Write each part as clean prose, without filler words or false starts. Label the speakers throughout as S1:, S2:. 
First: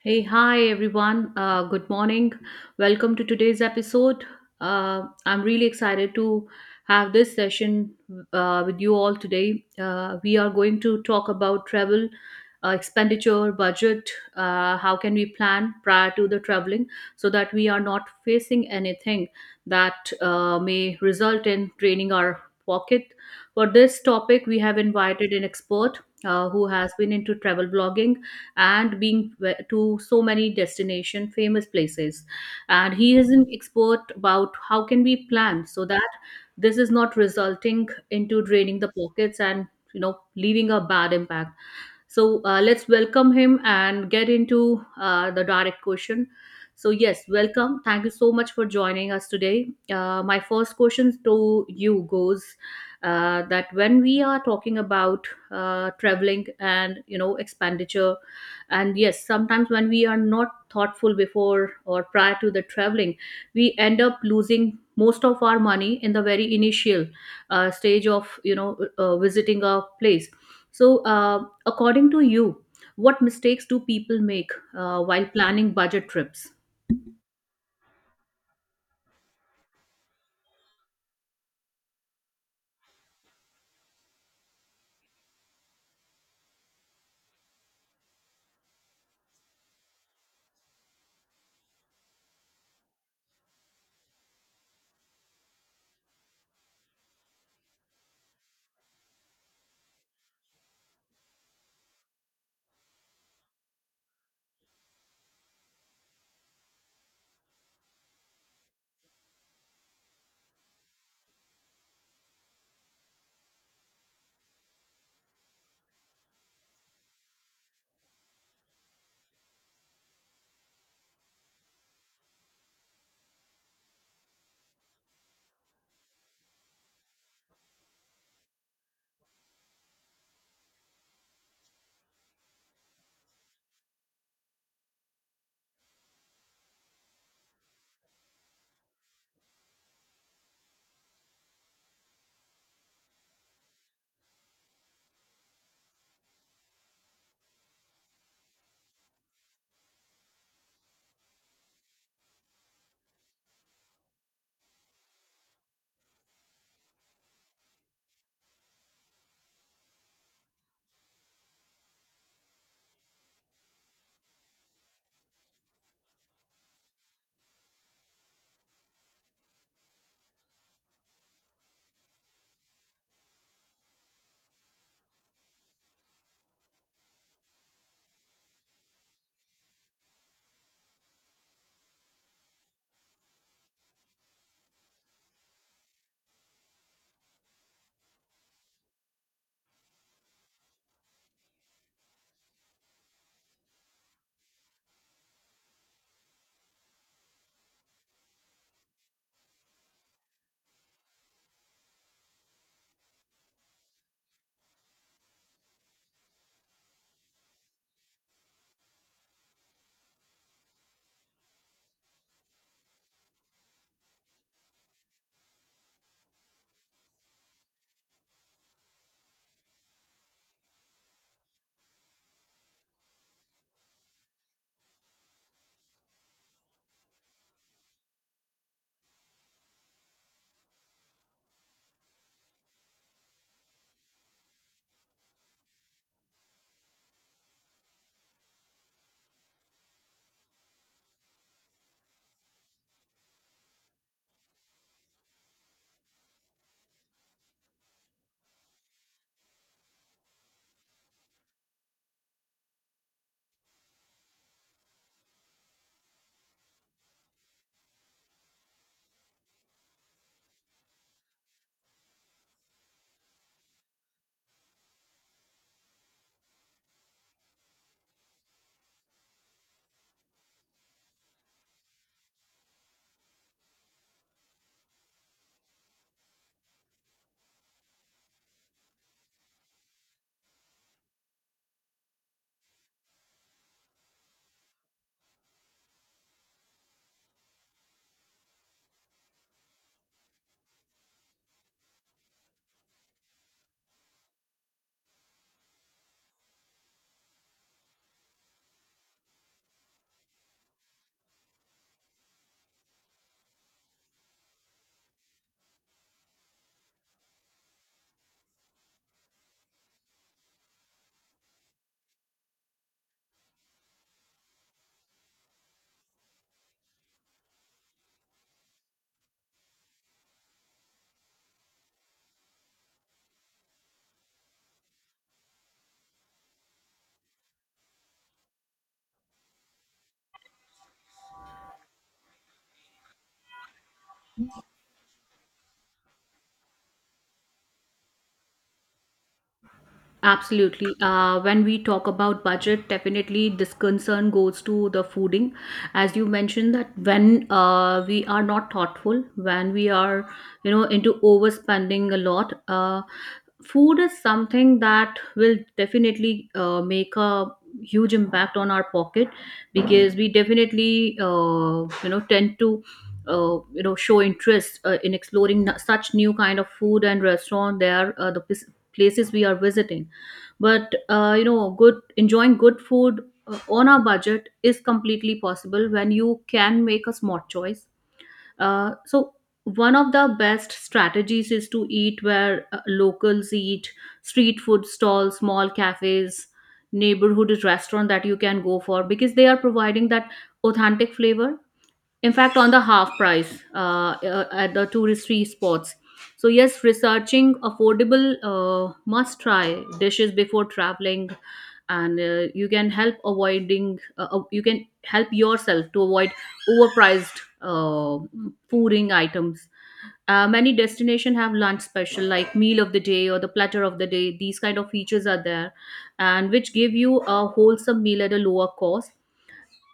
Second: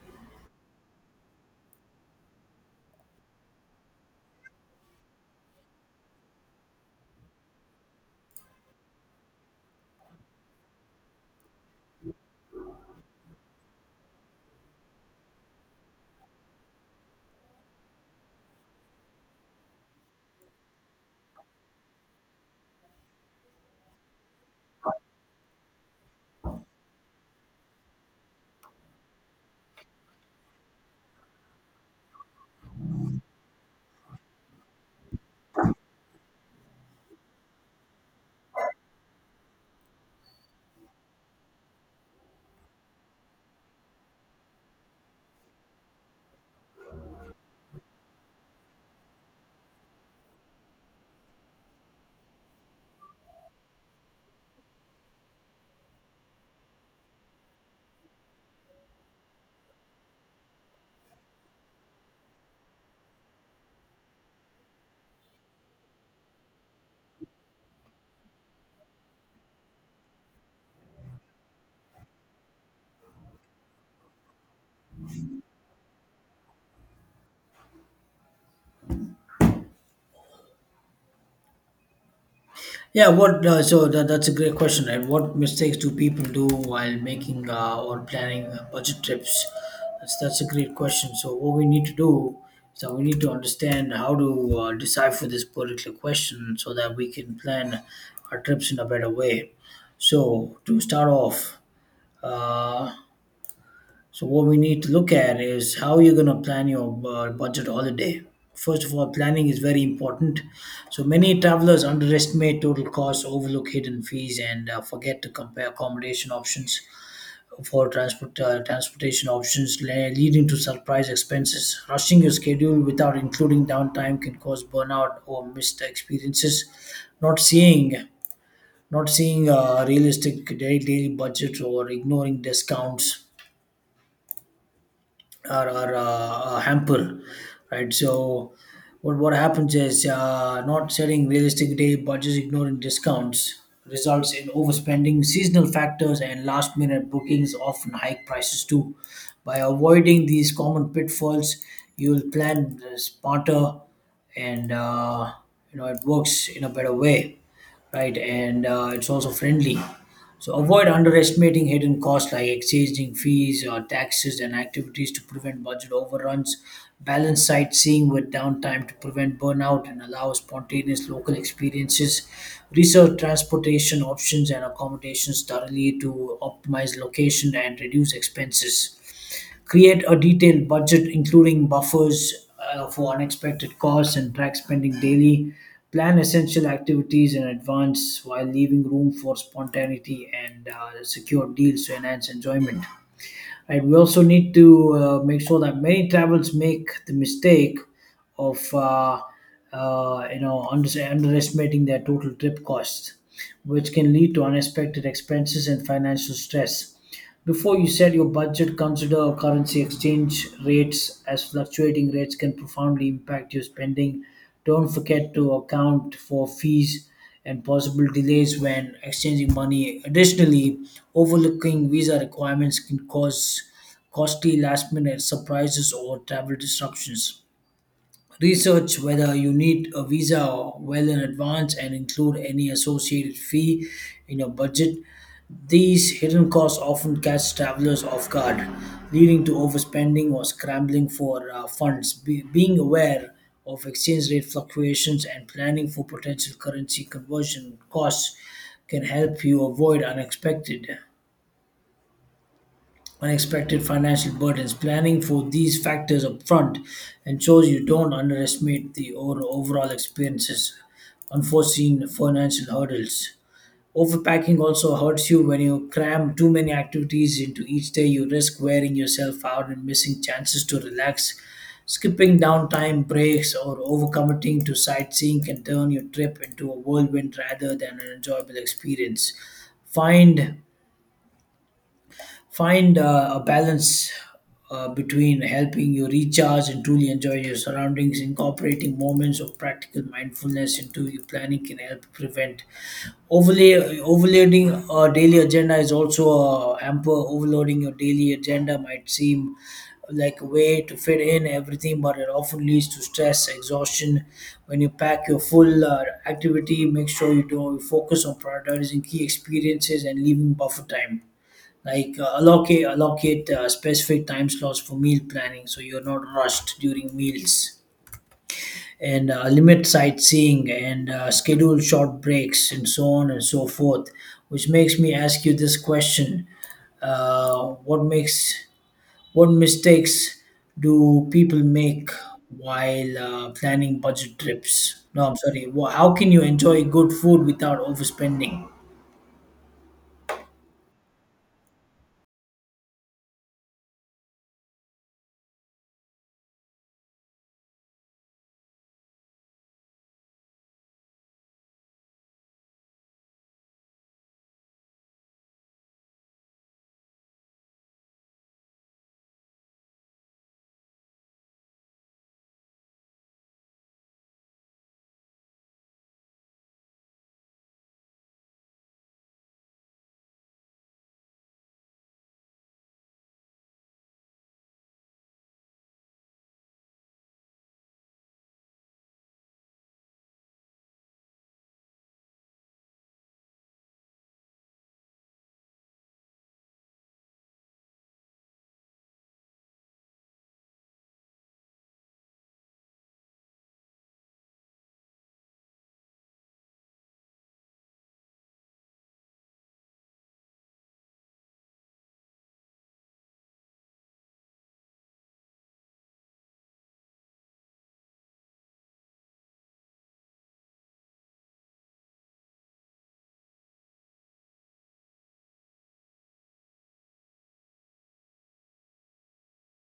S1: Hey, hi everyone. Good morning. Welcome to today's episode. I'm really excited to have this session with you all today. We are going to talk about travel, expenditure, budget, how can we plan prior to the traveling so that we are not facing anything that may result in draining our pocket. For this topic, we have invited an expert who has been into travel blogging and being to so many destination famous places, and he is an expert about how can we plan so that this is not resulting into draining the pockets and, you know, leaving a bad impact. So let's welcome him and get into the direct question. So, yes, welcome. Thank you so much for joining us today. My first question to you goes that when we are talking about traveling and, you know, expenditure, and yes, sometimes when we are not thoughtful before or prior to the traveling, we end up losing most of our money in the very initial stage of, visiting a place. So according to you, what mistakes do people make while planning budget trips?
S2: Yeah, what that's a great question, right? What mistakes do people do while making or planning budget trips? That's a great question. So what we need to do is that we need to understand how to decipher this particular question so that we can plan our trips in a better way. So to start off, uh, so what we need to look at is how you're going to plan your budget holiday. First of all, planning is very important. So many travelers underestimate total costs, overlook hidden fees, and forget to compare accommodation options for transportation options, leading to surprise expenses. Rushing your schedule without including downtime can cause burnout or missed experiences. Not seeing Not seeing realistic daily budgets or ignoring discounts or hamper, right? So what happens is not setting realistic day budgets, ignoring discounts results in overspending. Seasonal factors and last minute bookings often hike prices too. By avoiding these common pitfalls, you'll plan smarter, and you know it works in a better way, right? And it's also friendly. So avoid underestimating hidden costs like exchanging fees or taxes and activities to prevent budget overruns. Balance sightseeing with downtime to prevent burnout and allow spontaneous local experiences. Research transportation options and accommodations thoroughly to optimize location and reduce expenses. Create a detailed budget, including buffers for unexpected costs, and track spending daily. Plan essential activities in advance while leaving room for spontaneity and secure deals to enhance enjoyment, right? We also need to make sure that many travels make the mistake of you know underestimating their total trip costs, which can lead to unexpected expenses and financial stress. Before you set your budget, consider currency exchange rates, as fluctuating rates can profoundly impact your spending. Don't forget to account for fees and possible delays when exchanging money. Additionally, overlooking visa requirements can cause costly last minute surprises or travel disruptions. Research whether you need a visa well in advance and include any associated fee in your budget. These hidden costs often catch travelers off guard, leading to overspending or scrambling for funds. Being aware of exchange rate fluctuations and planning for potential currency conversion costs can help you avoid unexpected financial burdens. Planning for these factors upfront ensures you don't underestimate the or overall experiences, unforeseen financial hurdles. Overpacking also hurts you when you cram too many activities into each day. You risk wearing yourself out and missing chances to relax. Skipping downtime breaks or overcommitting to sightseeing can turn your trip into a whirlwind rather than an enjoyable experience. Find Find a balance between helping you recharge and truly enjoy your surroundings. Incorporating moments of practical mindfulness into your planning can help prevent overlay overloading. A daily agenda is also a hamper. Overloading your daily agenda might seem like a way to fit in everything, but it often leads to stress, exhaustion. When you pack your full activity, make sure you focus on prioritizing key experiences and leaving buffer time, like allocate specific time slots for meal planning so you're not rushed during meals and limit sightseeing and schedule short breaks and so on and so forth, which makes me ask you this question. uh, what makes what mistakes do people make while planning budget trips? No, I'm sorry. How can you enjoy good food without overspending?
S1: Absolutely. When we talk about budget, definitely this concern goes to the fooding. As you mentioned, that when we are not thoughtful, when we are, you know, into overspending a lot, food is something that will definitely make a huge impact on our pocket because we definitely, you know, tend to. You know, show interest in exploring such new kind of food and restaurant. There, the places we are visiting, but you know, good enjoying good food on a budget is completely possible when you can make a smart choice. So one of the best strategies is to eat where locals eat: street food stalls, small cafes, neighborhood restaurant that you can go for, because they are providing that authentic flavor, in fact on the half price, at the touristy spots. So yes, researching affordable must try dishes before traveling, and you can help avoiding you can help yourself to avoid overpriced fooding items. Many destinations have lunch special, like meal of the day or the platter of the day. These kind of features are there, and which give you a wholesome meal at a lower cost.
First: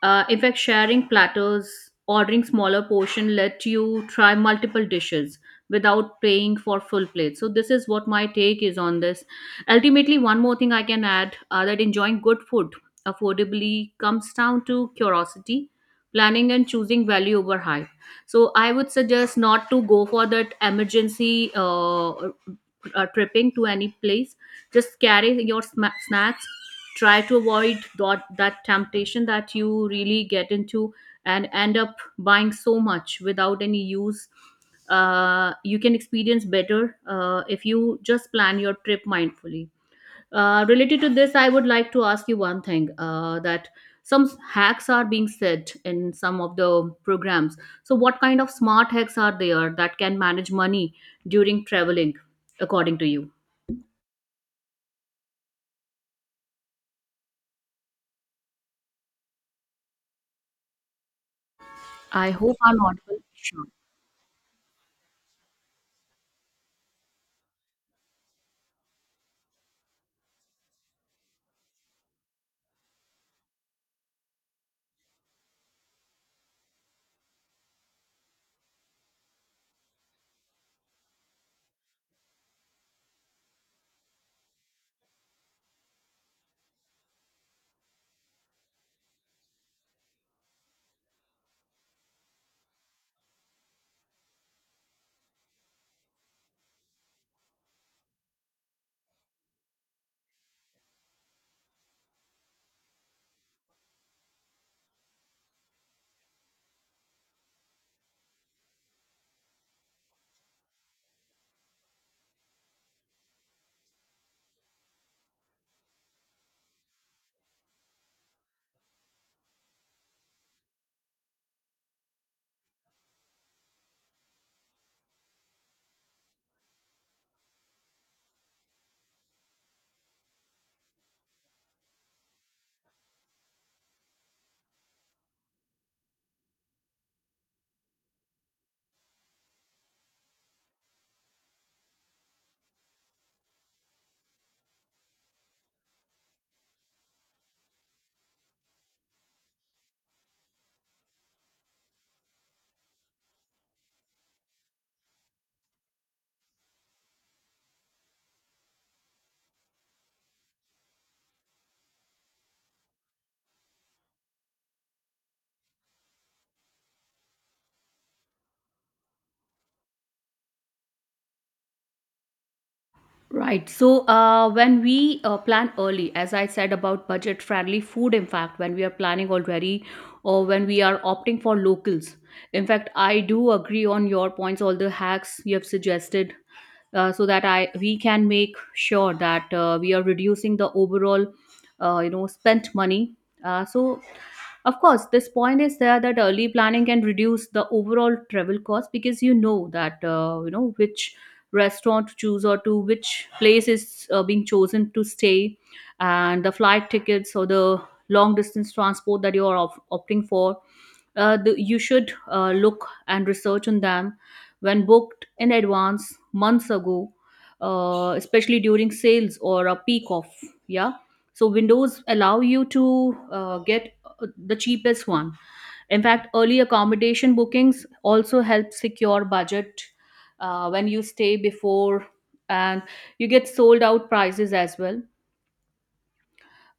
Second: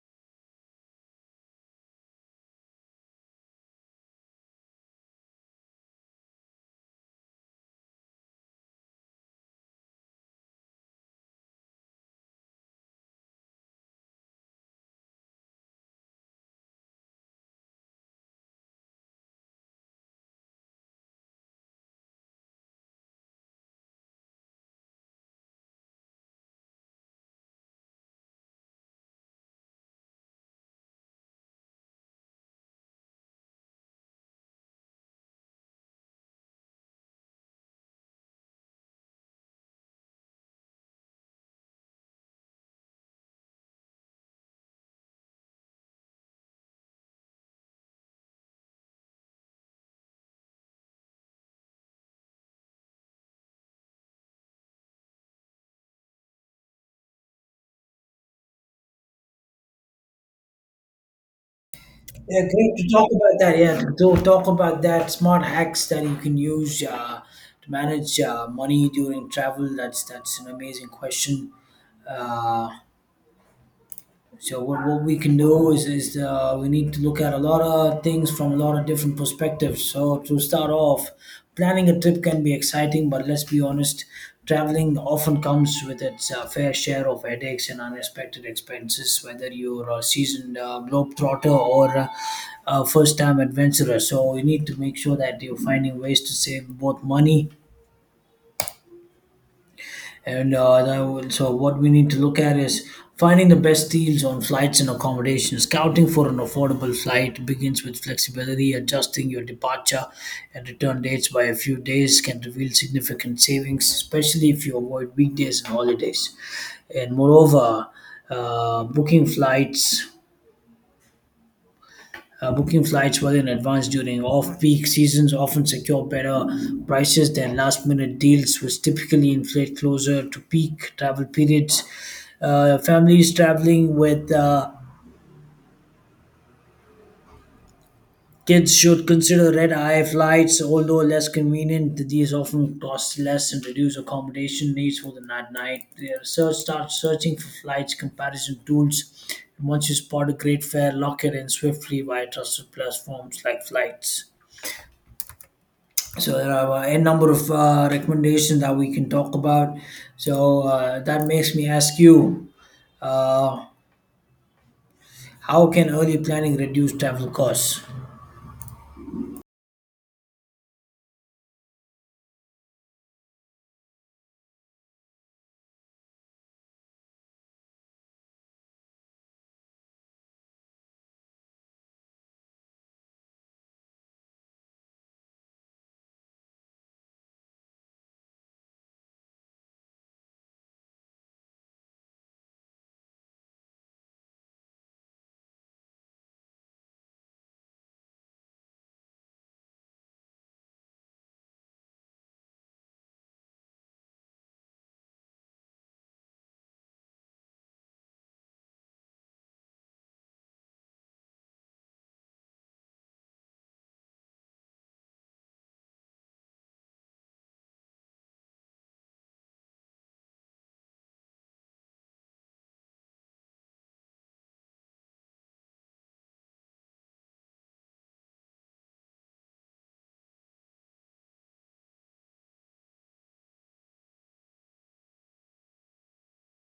S1: In fact, sharing platters, ordering smaller portion let you try multiple dishes without paying for full plate. So this is what my take is on this. Ultimately, one more thing I can add that enjoying good food affordably comes down to curiosity, planning, and choosing value over hype. So I would suggest not to go for that emergency tripping to any place. Just carry your snacks, try to avoid that temptation that you really get into and end up buying so much without any use. You can experience better if you just plan your trip mindfully. Related to this, I would like to ask you one thing, that some hacks are being said in some of the programs. So what kind of smart hacks are there that can manage money during traveling, according to you? I
S2: Yeah,
S1: hope
S2: great
S1: I'm
S2: to talk
S1: audible.
S2: about that.
S1: Sure.
S2: Yeah, to talk about that smart hacks that you can use to manage money during travel. That's an amazing question. Uh, so what we can do is we need to look at a lot of things from a lot of different perspectives. So to start off, planning a trip can be exciting, but let's be honest, traveling often comes with its fair share of headaches and unexpected expenses. Whether you're a seasoned globetrotter or a first-time adventurer, so you need to make sure that you're finding ways to save both money and so, what we need to look at is finding the best deals on flights and accommodation. Scouting for an affordable flight begins with flexibility. Adjusting your departure and return dates by a few days can reveal significant savings, especially if you avoid weekdays and holidays. And moreover, uh, booking flights booking flights well in advance during off peak seasons often secure better prices than last minute deals, which typically inflate closer to peak travel periods. Families traveling with kids should consider red eye flights, although less convenient. These often cost less and reduce accommodation needs for the night. The research starts searching for flights comparison tools. And once you spot a great fare, lock it in swiftly via trusted platforms like flights. So there are a number of recommendations that we can talk about. So that makes me ask you, uh, how can early planning reduce travel costs?
S1: Right. So when we plan early, as I said about budget friendly food, in fact, when we are planning already or when we are opting for locals, in fact, I do agree on your points, all the hacks you have suggested. So that I we can make sure that we are reducing the overall, you know, spent money. So of course, this point is there that early planning can reduce the overall travel cost, because you know that you know which restaurant to choose or to which place is being chosen to stay, and the flight tickets or the long distance transport that you are opting for. You should look and research on them when booked in advance months ago, especially during sales or a peak off. Yeah. So windows allow you to get the cheapest one. In fact, early accommodation bookings also help secure budget when you stay before, and you get sold out prices as well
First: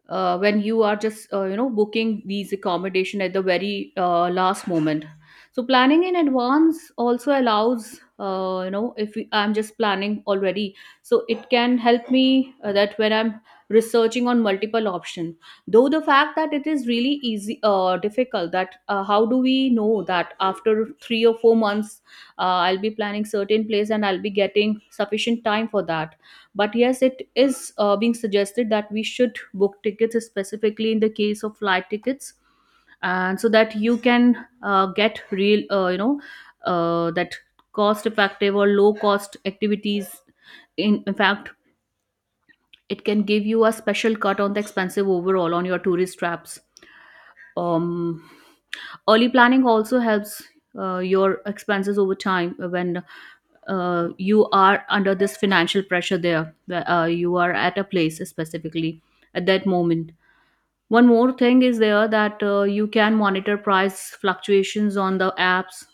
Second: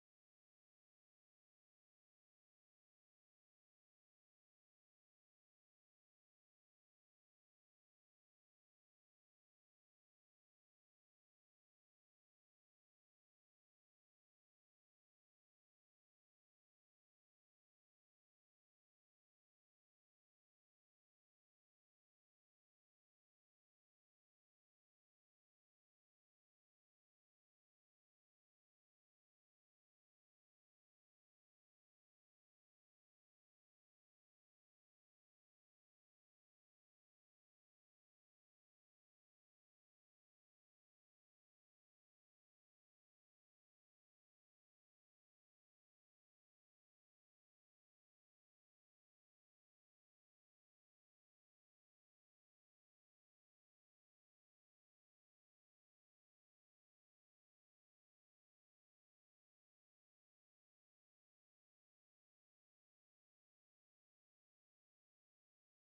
S1: when you are just, booking these accommodation at the very last moment. So planning in advance also allows, if I'm just planning already, so it can help me that when I'm researching on multiple option, though the fact that it is really easy difficult that how do we know that after 3 or 4 months I'll be planning certain place and I'll be getting sufficient time for that. But yes, it is being suggested that we should book tickets specifically in the case of flight tickets, and so that you can get real, that cost effective or low cost activities. In fact, it can give you a special cut on the expensive overall on your tourist traps. um Early planning also helps your expenses over time when you are under this financial pressure there, where, you are at a place specifically at that moment. One more thing is there that you can monitor price fluctuations on the apps.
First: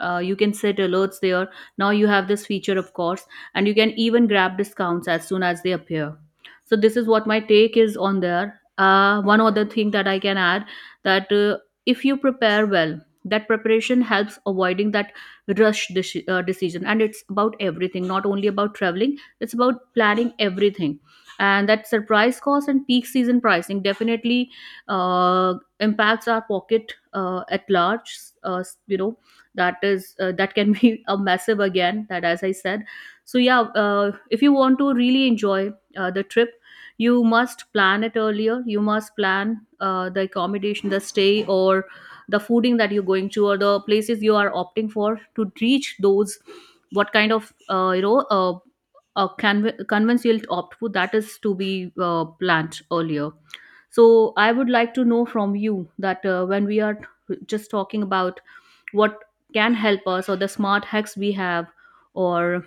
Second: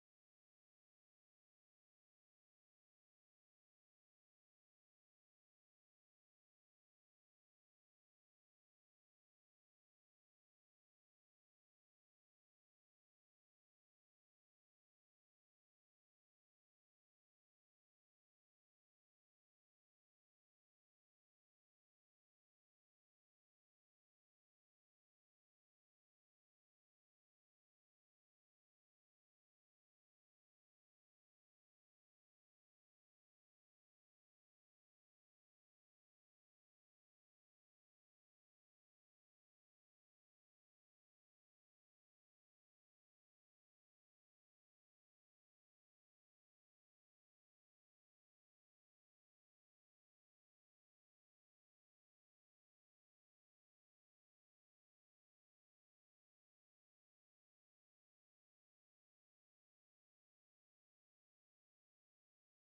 S1: You can set alerts there. Now you have this feature, of course, and you can even grab discounts as soon as they appear. So this is what my take is on there. One other thing that I can add that if you prepare well, that preparation helps avoiding that decision, and it's about everything, not only about traveling. It's about planning everything, and that surprise cost and peak season pricing definitely uh, impacts our pocket at large. uh, you know that is that can be a massive again, that as I said. So yeah, if you want to really enjoy the trip, you must plan it earlier. You must plan the accommodation, the stay, or the fooding that you're going to, or the places you are opting for to reach those. What kind of, conventional opt for, that is to be planned earlier. So I would like to know from you that when we are just talking about what can help us, or the smart hacks we have, or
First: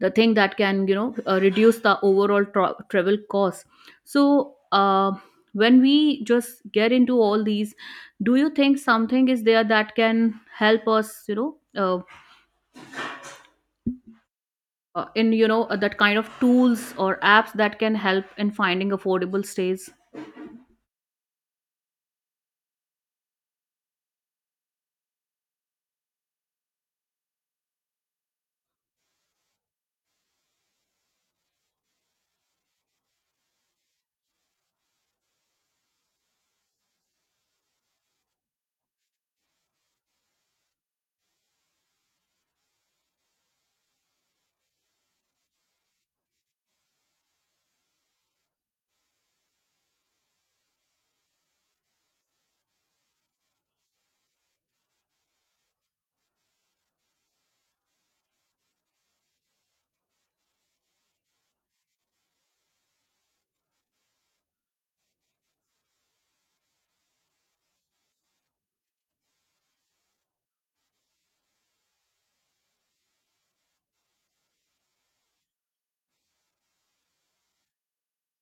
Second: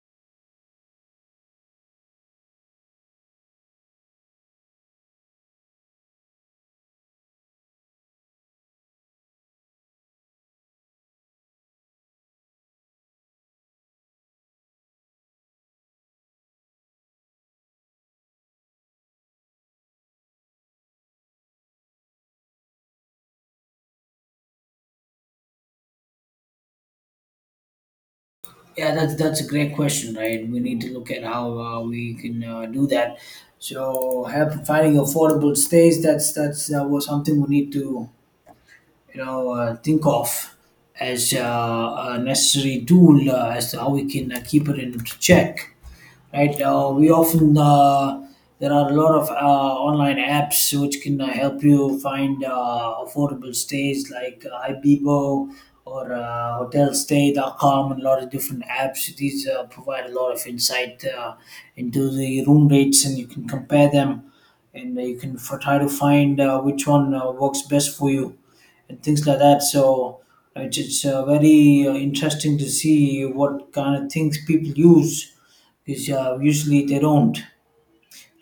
S1: the thing that can, you know, reduce the overall travel cost. So when we just get into all these, do you think something is there that can help us, in, that kind of tools or apps that can help in finding affordable stays
S2: Yeah, that's a great question, right? We need to look at how we can do that. So help finding affordable stays. That was something we need to, you know, think of as a necessary tool as to how we can keep it in check, right? We often There are a lot of online apps which can help you find affordable stays, like Ibibo or hotelstay.com, and a lot of different apps. These provide a lot of insight into the room rates, and you can compare them and you can try to find which one works best for you and things like that. So it's very interesting to see what kind of things people use, because usually they don't,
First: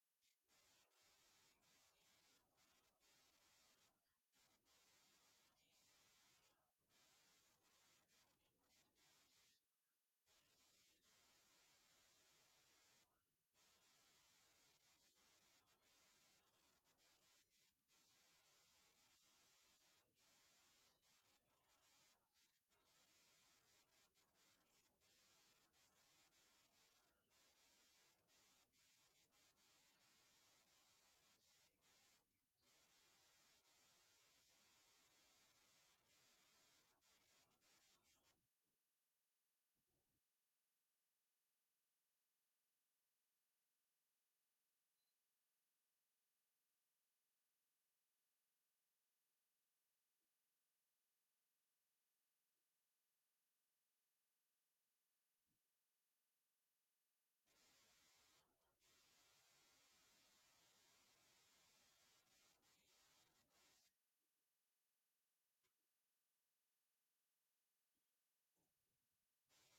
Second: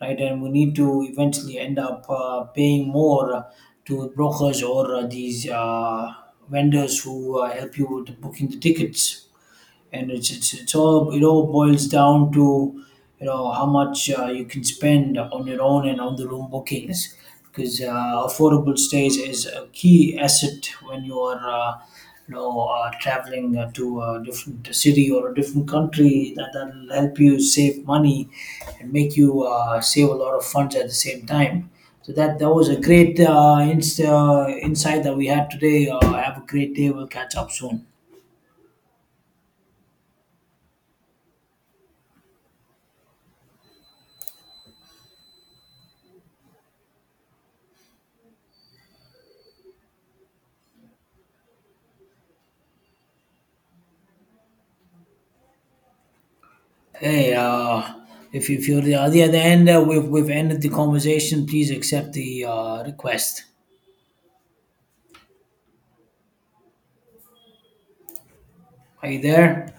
S2: right? And we need to eventually end up paying more to brokers or these vendors who help you with booking the tickets, and it all boils down to, you know, how much you can spend on your own and on the room bookings, because affordable stays is a key asset when you are you know traveling to a different city or a different country. That that'll help you save money and make you save a lot of funds at the same time. So that was a great insight that we had today. Have a great day. We'll catch up soon. Hey, if you're the, at the other end, we've ended the conversation. Please accept the request. Are you there?